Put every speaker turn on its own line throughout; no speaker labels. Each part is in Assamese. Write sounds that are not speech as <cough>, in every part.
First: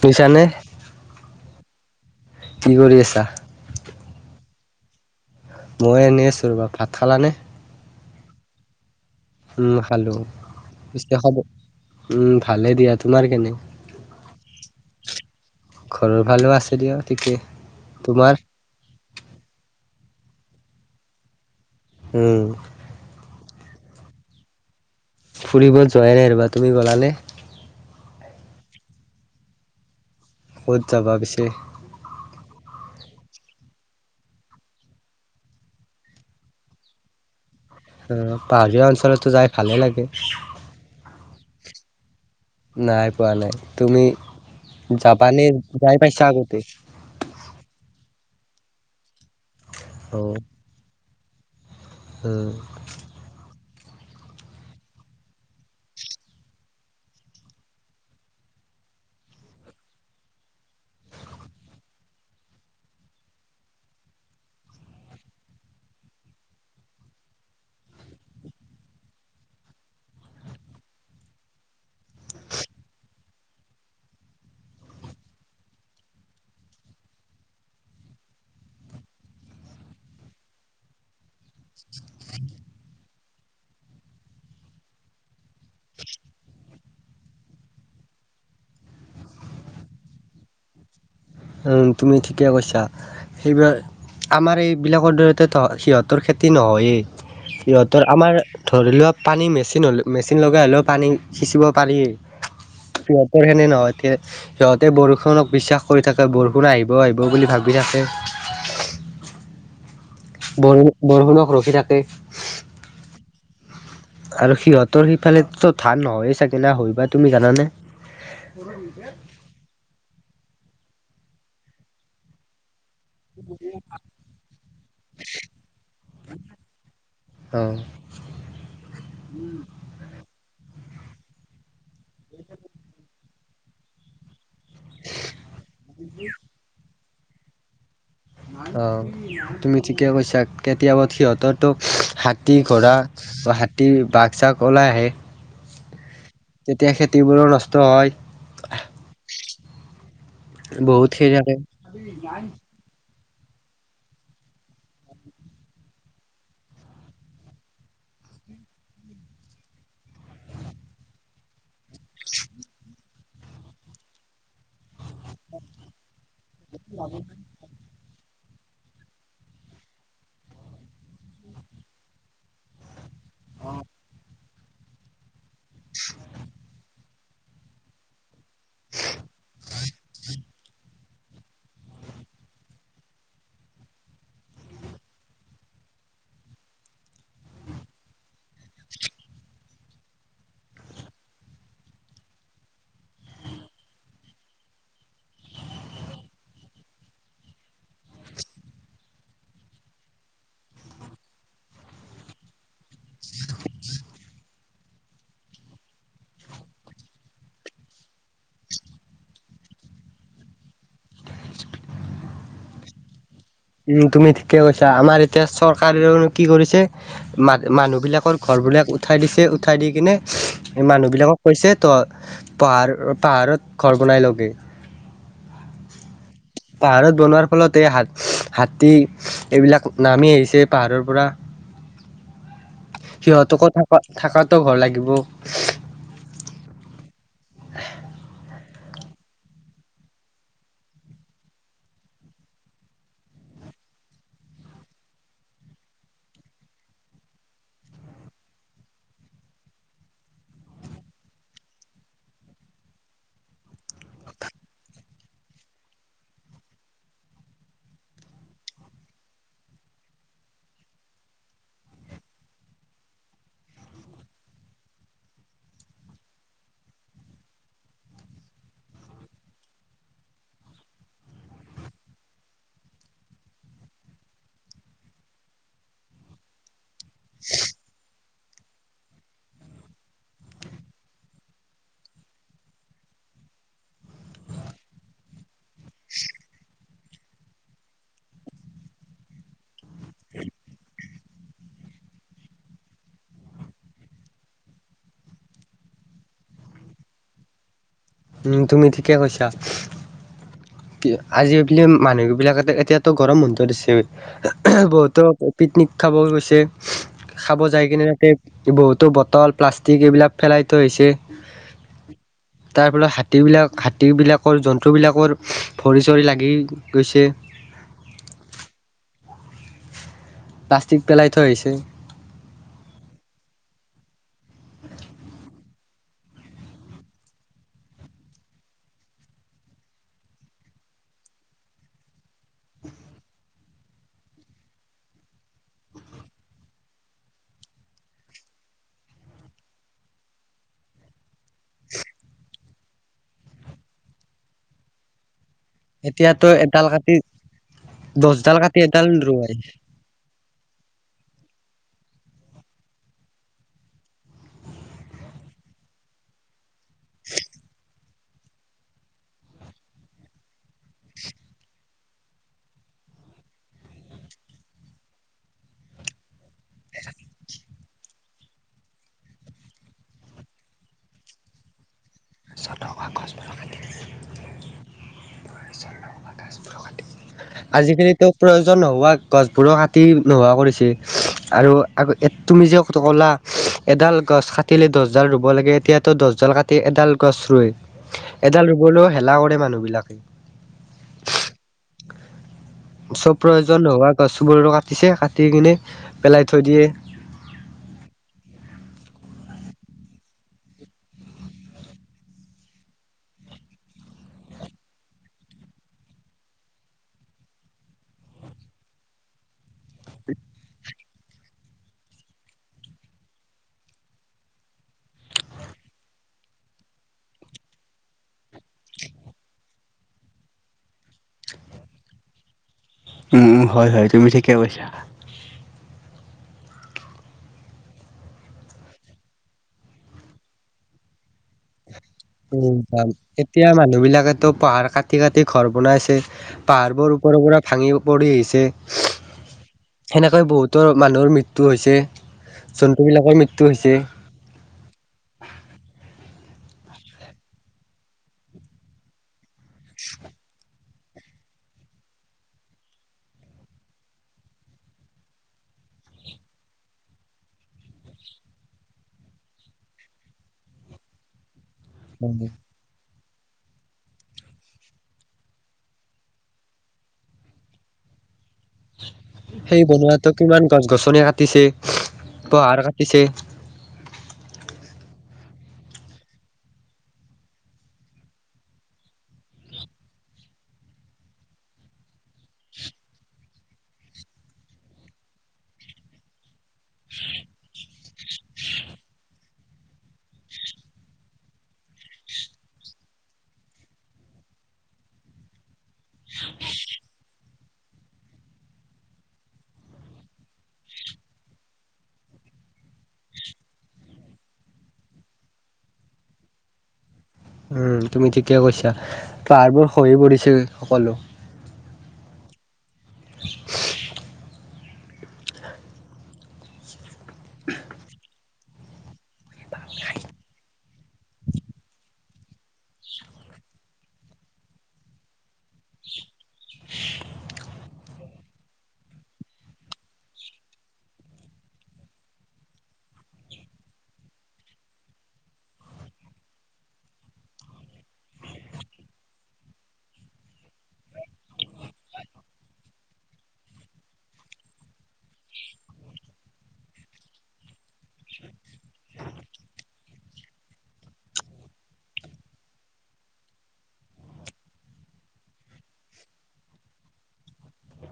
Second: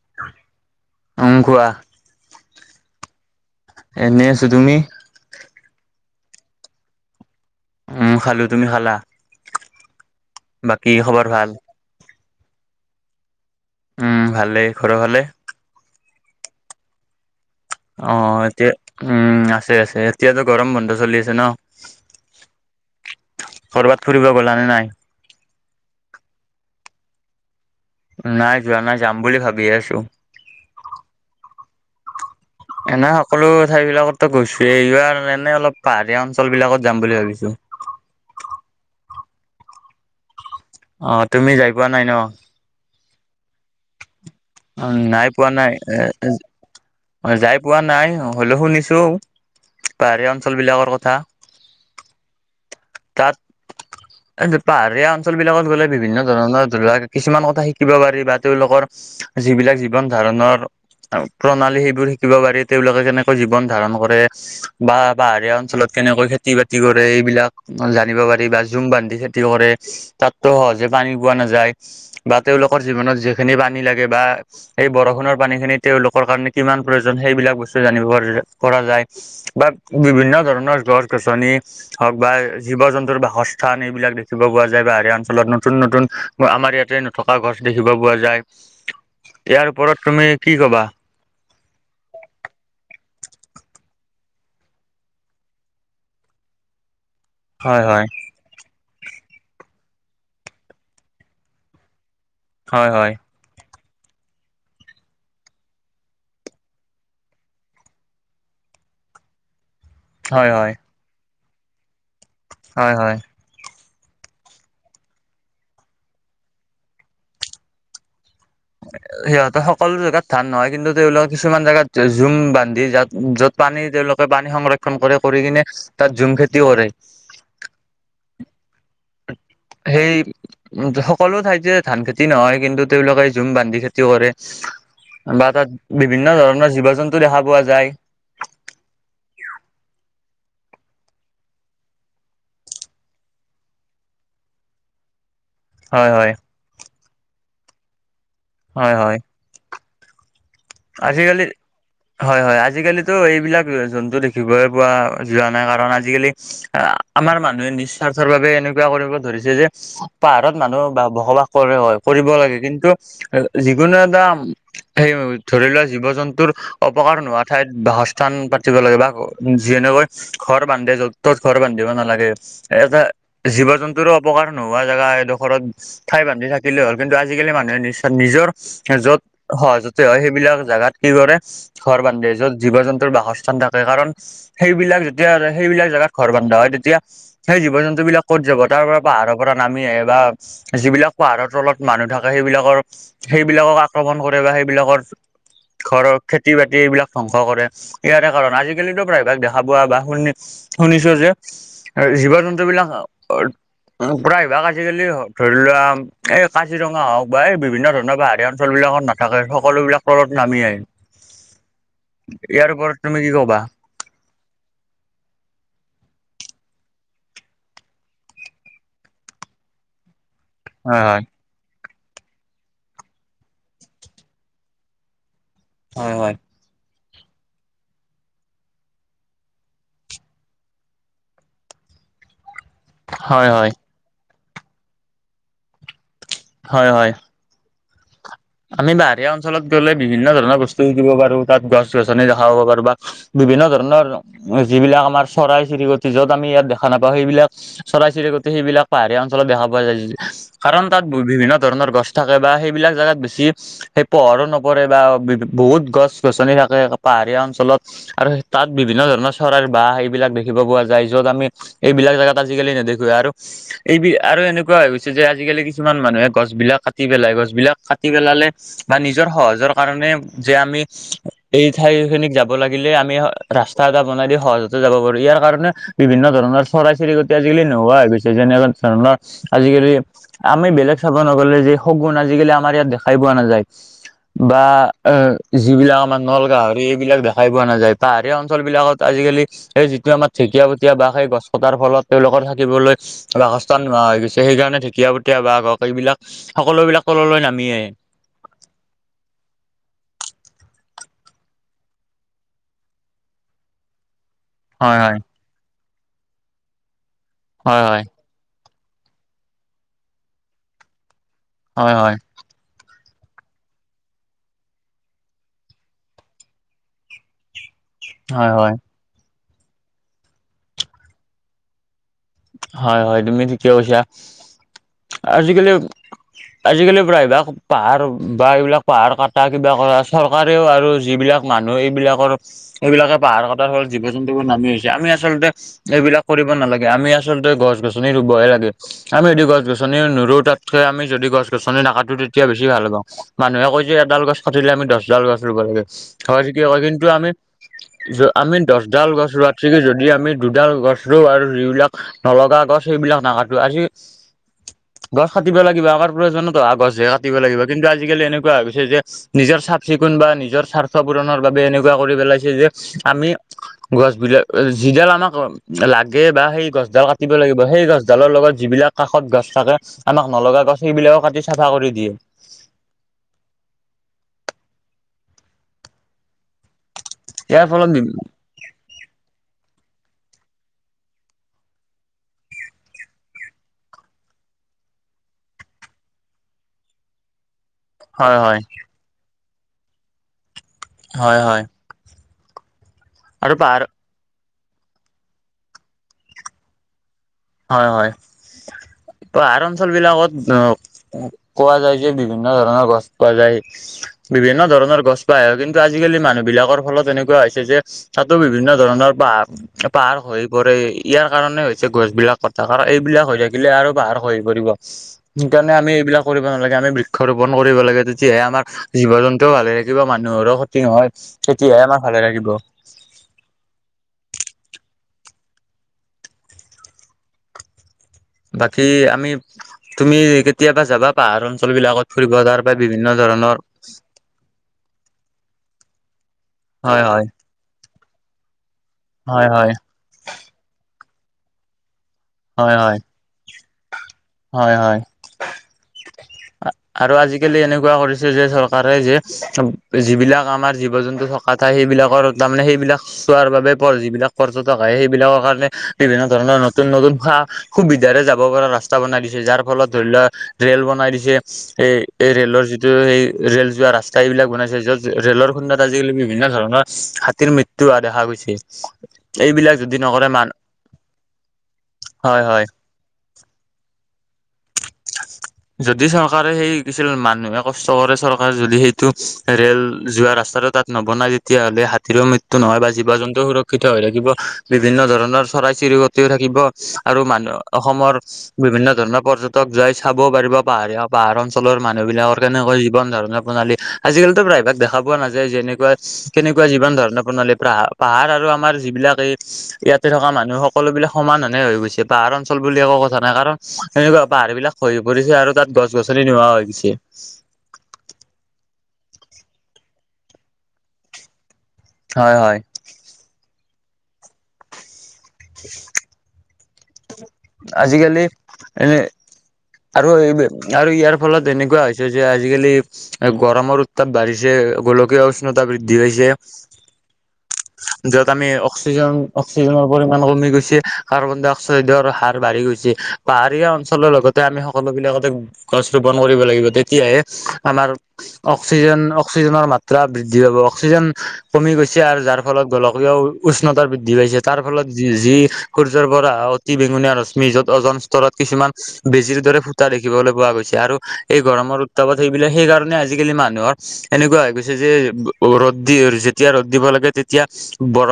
শুনিছানে
উম কোৱা
কি কৰি আছা?
এনেই আছো তুমি?
মই এনেই আছো ৰবা ভাত খালানে?
উম খালোঁ তুমি খালা?
উম খালোঁ
বাকী
পিছে
খবৰ ভাল
উম ভালে দিয়া তোমাৰ কেনে?
উম ভালে ঘৰৰ ফালে?
ঘৰৰ ফালেও আছে দিয়া ঠিকেই।
অ' এতিয়া উম আছে আছে। এতিয়াতো গৰম বন্ধ চলি আছে ন?
উম
কৰবাত ফুৰিব গ'লা নে নাই?
ফুৰিব যোৱাই নাই ৰ'বা, তুমি গ'লা নে?
নাই যোৱা নাই যাম বুলি ভাবি আছো।
ক'ত যাবা পিছে?
এনে সকলো ঠাই বিলাকতো গৈছোয়ে, এইবাৰ এনে অলপ পাহাৰীয়া অঞ্চল বিলাকত যাম বুলি ভাবিছো।
অ' পাহাৰীয়া অঞ্চলতো যাই ভালে লাগে।
অ' তুমি যাই পোৱা নাই ন?
নাই পোৱা নাই। তুমি
উম, নাই
যাবানে
পোৱা নাই
যাই
এ
পাইছা আগতে?
যাই পোৱা নাই হ'লেও শুনিছো
অ
পাহাৰীয়া অঞ্চল বিলাকৰ কথা।
উম।
তাত এই পাহাৰীয়া অঞ্চল বিলাকত গ'লে বিভিন্ন ধৰণৰ ধৰিলোৱা কিছুমান কথা শিকিব পাৰি বা তেওঁলোকৰ যিবিলাক জীৱন ধাৰণৰ প্ৰণালী সেইবোৰ শিকিব পাৰি তেওঁলোকে কেনেকৈ জীৱন ধাৰণ কৰে বা পাহাৰীয়া অঞ্চলত কেনেকৈ খেতি-বাতি কৰে সেইবিলাক জানিব পাৰি, বা জুম বান্ধি খেতি কৰে, তাতো সহজে পানী পোৱা নাযায়। বা তেওঁলোকৰ জীৱনত যিখিনি পানী লাগে বা এই বৰষুণৰ পানীখিনি তেওঁলোকৰ কাৰণে কিমান প্ৰয়োজন সেইবিলাক বস্তু জানিব পৰা পৰা যায়। বা বিভিন্ন ধৰণৰ গছ-গছনি হওক বা জীৱ-জন্তুৰ বাসস্থান এইবিলাক দেখিব পোৱা যায় পাহাৰীয়া অঞ্চলত, নতুন নতুন আমাৰ ইয়াতে থকা গছ দেখিব পোৱা যায়। ইয়াৰ ওপৰত তুমি কি কবা?
উম তুমি ঠিকে কৈছা সেইবিলাক, আমাৰ এইবিলাকৰ দৰে সিহঁতৰ খেতি নহয়েই
হয় হয়
সিহঁতৰ আমাৰ ধৰি লোৱা পানী মেচিন হ'লে মেচিন লগাই হ'লেও পানী সিঁচিব পাৰি
হয় হয়।
সিহঁতৰ নহয়। সিহঁতে বৰষুণক বিশ্বাস কৰি থাকে তাত বৰষুণ আহিব আহিব বুলি ভাবি থাকে।
হয় হয়
বৰ-বৰষুণক ৰখি থাকে।
হয় হয়।
আৰু সিহঁতৰ সিফালেতো ধান নহয়ে চাগে না হয়বা তুমি জানে?
সিহঁতৰ সকলো জেগাত ধান নহয়, কিন্তু তেওঁলোকে কিছুমান জেগাত ঝুম বান্ধি জা য'ত পানী তেওঁলোকে পানী সংৰক্ষণ কৰে কৰি কিনে তাত ঝুম খেতি কৰে।
অ।
সেই উম সকলো ঠাইতে ধান খেতি নহয় কিন্তু তেওঁলোকে ঝুম বান্ধি খেতি কৰে। বা তাত বিভিন্ন ধৰণৰ জীৱ জন্তু দেখা পোৱা যায়।
অ তুমি ঠিকে কৈছা কেতিয়াবা সিহঁতৰতো হাতী, ঘোঁৰা হাতী, বাঘ-চাঘ ওলাই আহে
হয় হয়।
তেতিয়া খেতিবোৰো নষ্ট হয়।
হয় হয়।
<unintelligible> বহুত খেতি
আজিকালি
থাকে।
হয় হয় আজিকালি তো এইবিলাক জন্তু দেখিবলৈ পোৱা যোৱা নাই কাৰণ আজিকালি আমাৰ মানুহে নিজ স্বাৰ্থৰ বাবে এনেকোৱা কৰিব ধৰিছে যে পাহাৰত মানুহ বা বসবাস কৰে হয় কৰিব লাগে কিন্তু যিকোনো এটা হেই ধৰি লোৱা জীৱ জন্তুৰ অপকাৰ নোহোৱা ঠাইত বাসস্থান পাতিব লাগে বা যেনেকৈ ঘৰ বান্ধে য'ত ত'ত ঘৰ বান্ধিব নালাগে এটা জীৱ জন্তুৰো অপকাৰ নোহোৱা জেগা এডোখৰত ঠাই বান্ধি থাকিলেই হ'ল কিন্তু আজিকালি মানুহে নি নিজৰ এ য'ত সহজতে হয় সেই জেগাত কি কৰে ঘৰ বান্ধে য'ত জীৱ জন্তুৰ বাসস্থান থাকে কাৰণ সেইবিলাক যেতিয়া সেইবিলাক জেগাত ঘৰ বান্ধা হয় তেতিয়া সেই জীৱ জন্তু বিলাক ক'ত যাব তাৰ পৰা পাহাৰৰ পৰা নামি আহে বা যিবিলাক পাহাৰৰ তলত মানুহ থাকে সেইবিলাকৰ সেইবিলাকক আক্ৰমণ কৰে বা সেইবিলাকৰ ঘৰৰ খেতি বাতি এইবিলাক ধ্বংস কৰে ইয়াৰে কাৰণ আজিকালিতো প্ৰায়ভাগ দেখা পোৱা বা শুনি শুনিছো যে জীৱ -জন্তু বিলাক আ উ প্ৰায়ভাগ আজিকালি ধৰি লোৱা এই উ উ উ প্ৰায়ভাগ আজি কালি ধৰি লোৱা এই কাজিৰঙা হওক বা এই বিভিন্ন ধৰণৰ পাহাৰীয়া অঞ্চল বিলাকত না <unintelligible> থাকে সকলোবিলাক তলত নামি আহে ইয়াৰ ওপৰত তুমি কি কবা
উম তুমি ঠিকে কৈছা আমাৰ এতিয়া চৰকাৰেনো কি কৰিছে মা মানুহ বিলাকৰ ঘৰবিলাক উঠাই দিছে উঠাই দি কিনে
হয়
মানুহ
হয়।
বিলাকক কৈছে তই পাহাৰ পাহাৰত ঘৰ বনাই লবি
হয় হয়
পাহাৰত বনোৱাৰ ফলত এই হা হাতী এইবিলাক নামি আহিছে পাহাৰৰ পৰা
হয়
সিহঁতকো
হয়
থকা থকাতো ঘৰ লাগিব
হয় হয়
হে
আমি পাহাৰীয়া অঞ্চলত গ'লে বিভিন্ন ধৰণৰ বস্তু শিকিব পাৰো তাত গছ গছনি দেখা পাব পাৰো বা বিভিন্ন ধৰণৰ যিবিলাক আমাৰ চৰাই চিৰিকটি য'ত আমি ইয়াত দেখা নাপাও সেইবিলাক চৰাই চিৰিকটি সেইবিলাক পাহাৰীয়া অঞ্চলত দেখা পোৱা যায় কাৰণ তাত বিভিন্ন ধৰণৰ গছ থাকে বা সেইবিলাক জেগাত বে ছি সেই পোহৰো নপৰে বা বহুত গছ গছনি থাকে পাহাৰীয়া অঞ্চলত আৰু তাত বিভিন্ন ধৰণৰ চৰাইৰ বাঁহ এইবিলাক দেখিব পোৱা যায় য'ত আমি এইবিলাক জেগাত আজিকালি নেদেখোৱে আৰু এইবি আৰু এনেকোৱা হৈ গৈছে যে আজিকালি কিছুমান মানুহে গছ বিলাক কাটি পেলাই গছ বিলাক কাটি পেলালে বা নিজৰ সহজৰ কাৰণে যে আমি এই ঠাইখিনিক যাব লাগিলে, আমি ৰাস্তা এটা বনাই দি সহজতে যাব পাৰো ইয়াৰ কাৰণে বিভিন্ন ধৰণৰ চৰাই, চিৰিকটি আজিকালি নোহোৱা হৈ গৈছে যেনেকোৱা ধৰণৰ আজিকালি আমি বেলেগ চাব নগলে যে শগুন আজিকালি আমাৰ ইয়াত দেখাই পোৱা নাযায়। বা এ যিবিলাক আমাৰ নল গাহৰি এইবিলাক দেখাই পোৱা নাযায়, পাহাৰীয়া অঞ্চল বিলাকত আজিকালি এই যিটো আমাৰ ঢেঁকীয়াপতীয়া বাঘ সেই গছ কটাৰ ফলত তেওঁলোকৰ থাকিবলৈ বাসস্থান নোহোৱা হৈ গৈছে সেইকাৰণে ঢেঁকীয়াপতীয়া বাঘ এইবিলাক সকলো বিলাক তললৈ নামি আহে।
উ, তুমি ঠিকে কৈছা। আজিকালি মানুহ বিলাক এতিয়াতো গৰম বন্ধ দিছে,
হয়
বহুতো পিকনিক খাব গৈছে, খাব
হয়
যায় কিনে
হয়
তাতে বহুতো বটল, প্লাষ্টিক এইবিলাক পেলাই থৈ আহিছে।
হয়, হয়।
তাৰ ফলত হাতীবিলাক, হাতীবিলাকৰ জন্তুবিলাকৰ ভৰি চৰি লাগি গৈছে।
হয়, হয়।
প্লাষ্টিক পেলাই থৈ আহিছে।
হয়, হয়, তুমি ঠিকে কৈছা, আজিকালি আজিকালি প্ৰায়ভাগ পাহাৰ বা এইবিলাক পাহাৰ কটা কিবা কৰা চৰকাৰেও আৰু যিবিলাক মানুহ এইবিলাকৰ এইবিলাকে পাহাৰ কটাৰ ফলত জীৱ জন্তুবোৰ নামি আহিছে, আমি আচলতে এইবিলাক কৰিব নালাগে, আমি আ আচলতে গছ গছনি ৰুবহে লাগে। আমি যদি গছ গছনি নুৰো, তাতকে আমি যদি গছ গছনি নাকাটো তেতিয়া বেছি ভাল হ'ব। মানুহে কয় যে এডাল গছ কাটিলে আমি দছ ডাল গছ ৰুব লাগে। হয়
এতিয়াতো
ঠিকে কয়,
এডাল
কিন্তু
কাটি
আমি আমি
দহডাল কাটি এডাল
দছডাল গছ
ৰুৱাই।
ৰুৱাত থিকি যদি আমি দুডাল গছ ৰোওঁ, আৰু যিবিলাক নলগা গছ সেইবিলাক নাকাটো আজি গছ কাটিব লাগিব, আগৰ <unintelligible> গছহে কাটিব লাগিব, কিন্তু আজি কালি এনেকুৱা হৈ গৈছে যে নিজৰ চাফ চিকুণ বা নিজৰ স্বাৰ্থ পূৰণৰ বাবে এনেকুৱা কৰি পেলাইছে যে আমি গছ বিলাক যিডাল আমাক লাগে বা সেই গছ ডাল কাটিব লাগিব, সেই গছ ডালৰ লগত যিবিলাক কাষত গছ থাকে আমাক নলগা গছ সেইবিলাকো কাটি চাফা কৰি দিয়ে।
<unintelligible> গছবোৰো কাটি দিছে, <unintelligible> গছবোৰো
ইয়াৰ
<unintelligible>
ফলত
আজি কালিতো প্ৰয়োজন নোহোৱা গছবোৰো কাটি নোহোৱা কৰিছে, আৰু তুমি যে ক'লা এডাল গছ কাটিলে দছডাল ৰুব লাগে এতিয়াতো দছডাল কাটি এডাল গছ ৰুৱে,
হয় হয়
এডাল ৰুবলৈও হেলা কৰে মানুহ বিলাকে।
হয়, হয়।
চব
আৰু পাহাৰ
প্ৰয়োজন নোহোৱা গছোবোৰো কাটিছে কাটি কিনে পেলাই থৈ দিয়ে।
হয়, হয়, পাহাৰ অঞ্চল বিলাকত অ' কোৱা যায় যে, বিভিন্ন ধৰণৰ গছ পোৱা যায়। বিভিন্ন ধৰণৰ গছ পাই হয় কিন্তু আজিকালি মানুহ বিলাকৰ ফলত এনেকুৱা হৈছে যে তাতো বিভিন্ন ধৰণৰ পাহা পাহাৰ খহি পৰে ইয়াৰ কাৰনে হৈছে গছবিলাক। <unintelligible> এইবিলাক হৈ থাকিলে আৰু পাহাৰ খহি পৰিব। সেইকাৰণে আমি এইবিলাক কৰিব নালাগে আমি বৃক্ষ ৰোপন কৰিব লাগে, তেতিয়াহে আমাৰ জীৱ জন্তুও ভালে থাকিব মানুহৰো খতি নহয়, তেতিয়াহে আমাৰ ভালে থাকিব।
উম, হয়, হয়, তুমি ঠিকে কৈছা।
বাকী আমি তুমি কেতিয়াবা যাবা পাহাৰ অঞ্চল বিলাকত। ফুৰিব তাৰ পৰা
উম,
বিভিন্ন
<unintelligible>
ধৰণৰ
এতিয়া মানুহ বিলাকেতো পাহাৰ কাটি কাটি ঘৰ বনাইছে।
হয়
পাহাৰবোৰ
হয়
ওপৰৰ পৰা ভাঙি পৰি আহিছে।
হয়, হয়।
সেনেকৈ বহুতৰ মানুহৰ মৃত্যু হৈছে,
হয় হয়
জন্তু বিলাকৰ মৃত্যু হৈছে।
হয়, হয়।
<inaudible>
আ আৰু আজিকালি এনেকুৱা কৰিছে যে চৰকাৰে যে যিবিলাক আমাৰ জীৱ জন্তু থকা ঠাই সেইবিলাকৰ তাৰমানে সেইবিলাক চোৱাৰ বাবে পৰ যিবিলাক পৰ্যটক আহে সেইবিলাকৰ কাৰণে বিভিন্ন ধৰণৰ নতুন নতুন সা সুবিধাৰে যাব পৰা ৰাস্তা বনাই দিছে যাৰ ফলত ধৰি লোৱা ৰেল বনাই দিছে এ। এই ৰেলৰ যিটো। যে সেই ৰেল যোৱা ৰাস্তা এইবিলাক বনাইছে য'ত ৰেলৰ খুন্দাত আজিকালি বিভিন্ন ধৰণৰ হাতীৰ মৃত্যু মৃত্যু হোৱা দেখা গৈছে এইবিলাক
সেই
যদি নকৰে
বনোৱাতো
মান
কিমান গছ গছনি কাটিছে,
হয় হয়
পাহাৰ কাটিছে। <inaudible>
যদি চৰকাৰে সেই কি আছিল মানুহে কষ্ট কৰে চৰকাৰে যদি সেইটো ৰেল যোৱা ৰাস্তাটো তাত নবনাই তেতিয়াহ'লে হাতীৰো মৃত্যু নহয় বা জীৱ জন্তুও সুৰক্ষিত হৈ থাকিব বিভিন্ন ধৰণৰ চৰাই চিৰিক তিও থাকিব আৰু মানুহ অসমৰ বিভিন্ন ধৰণৰ পৰ্যটক যাই চাব পাৰিব পাহাৰীয়া, পাহাৰ অঞ্চলৰ মানুহ বিলাকৰ কেনেকৈ জীৱন ধাৰণা প্ৰণালী। আজিকালিতো প্ৰায়ভাগ দেখা পোৱা নাযায় যেনেকুৱা কেনেকুৱা জীৱন ধৰণৰ প্ৰণালী পাহ পাহাৰ আৰু আমাৰ যিবিলাক এই ইয়াতে থকা মানুহ সকলোবিলাক সমান হানে হৈ গৈছে পাহাৰ অঞ্চল বুলি একো কথা নাই কাৰণ সেনেকুৱা পাহাৰ বিলাক খহি পৰিছে আৰু তাত গছ গছনি নোহোৱা হৈ গৈছে।
উম তুমি ঠিকে কৈছা পাহাৰবোৰ খহি পৰিছে সকলো
হয় হয়।
<inaudible>
<inaudible> আজিকালি এনে আৰু এই আৰু ইয়াৰ ফলত এনেকুৱা হৈছে যে আজিকালি গৰমৰ উত্তাপ বাঢ়িছে, গোলকীয় উষ্ণতা বৃদ্ধি পাইছে।
<inaudible>
য'ত আমি অক্সিজেন, অক্সিজেনৰ পৰিমাণ কমি গৈছে কাৰ্বন ডাই অক্সাইডৰ হাৰ বাঢ়ি গৈছে পাহাৰীয়া অঞ্চলৰ লগতে আমি সকলো বিলাকতে গছ ৰোপন কৰিব লাগিব তেতিয়াহে আমাৰ অক্সিজেন, অক্সিজেনৰ মাত্ৰা বৃদ্ধি পাব অক্সিজেন কমি গৈছে আৰু যাৰ ফলত গোলকীয় উষ্ণতা বৃদ্ধি পাইছে তাৰ ফলত যি সূৰ্যৰপৰা অহা অতি বেঙুনীয়া ৰশ্মি <unintelligible> যত অ'জন স্তৰত কিছুমান বেজিৰ দৰে ফুটা দেখিবলৈ পোৱা গৈছে আৰু এই গৰমৰ উত্তাপত সেইবিলাক সেইকাৰণে আজিকালি মানুহৰ এনেকুৱা হৈ গৈছে যে ৰ'দ দি যেতিয়া ৰ'দ দিব লাগে তেতিয়া বৰ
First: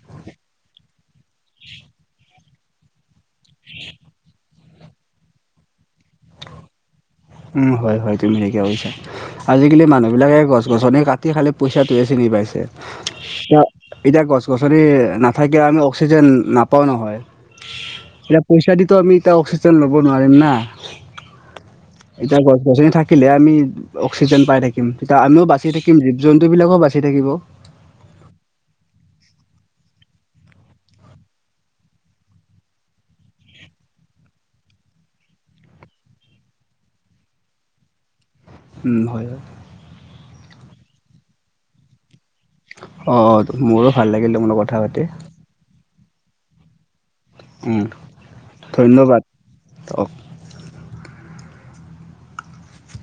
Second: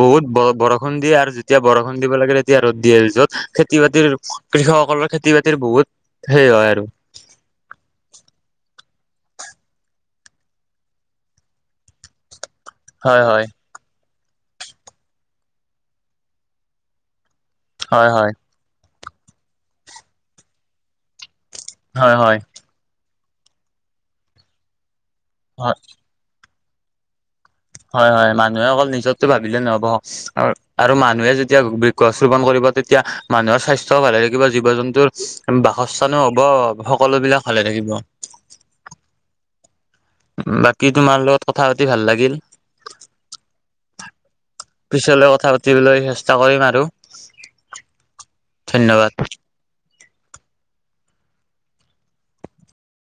বহুত ব বৰষুণ দিয়ে আৰু যেতিয়া বৰষুণ দিব লাগে তেতিয়া ৰ'দ দিয়ে আৰু য'ত খেতি বাতিৰ কৃষকসকলৰ খেতি বাতিৰ বহুত সেই হয় আৰু।
হয়, হয় তুমি ঠিকে কৈছা। আজিকালি মানুহবিলাকে গছ গছনি কাটি খালি পইচাটোহে চিনি পাইছে।
হয় হয়।
এতিয়া গছ গছনি নাথাকিলে আমি অক্সিজেন নাপাও নহয়।
হয়, হয়।
এতিয়া পইচা দিটো আমি এতিয়া অক্সিজেন ল'ব নোৱাৰিম না।
হয় হয়
এতিয়া গছ গছনি থাকিলেহে আমি অক্সিজেন পাই থাকিম তেতিয়া আমিও বাচি
হয়
থাকিম, জীৱ জন্তুবিলাকো বাচি থাকিব।
হয়, হয় মানুহে অকল নিজৰটো ভাবিলে নহ'ব। আ আৰু মানুহে যেতিয়া বৃক্ষ গছ ৰোপন কৰিব তেতিয়া মানুহৰ স্বাস্থ্যও ভালে থাকিব জীৱ জন্তুৰ বাসস্থানো হ'ব সকলো বিলাক ভালে থাকিব।
উম, হয় হয়।
বাকী তোমাৰ লগত কথা পাতি ভাল লাগিল।
অ' মোৰো ভাল লাগিল তোমাৰ লগত কথা পাতি।
দিবলৈ চেষ্টা কৰিম আৰু।
উম ধন্যবাদ অ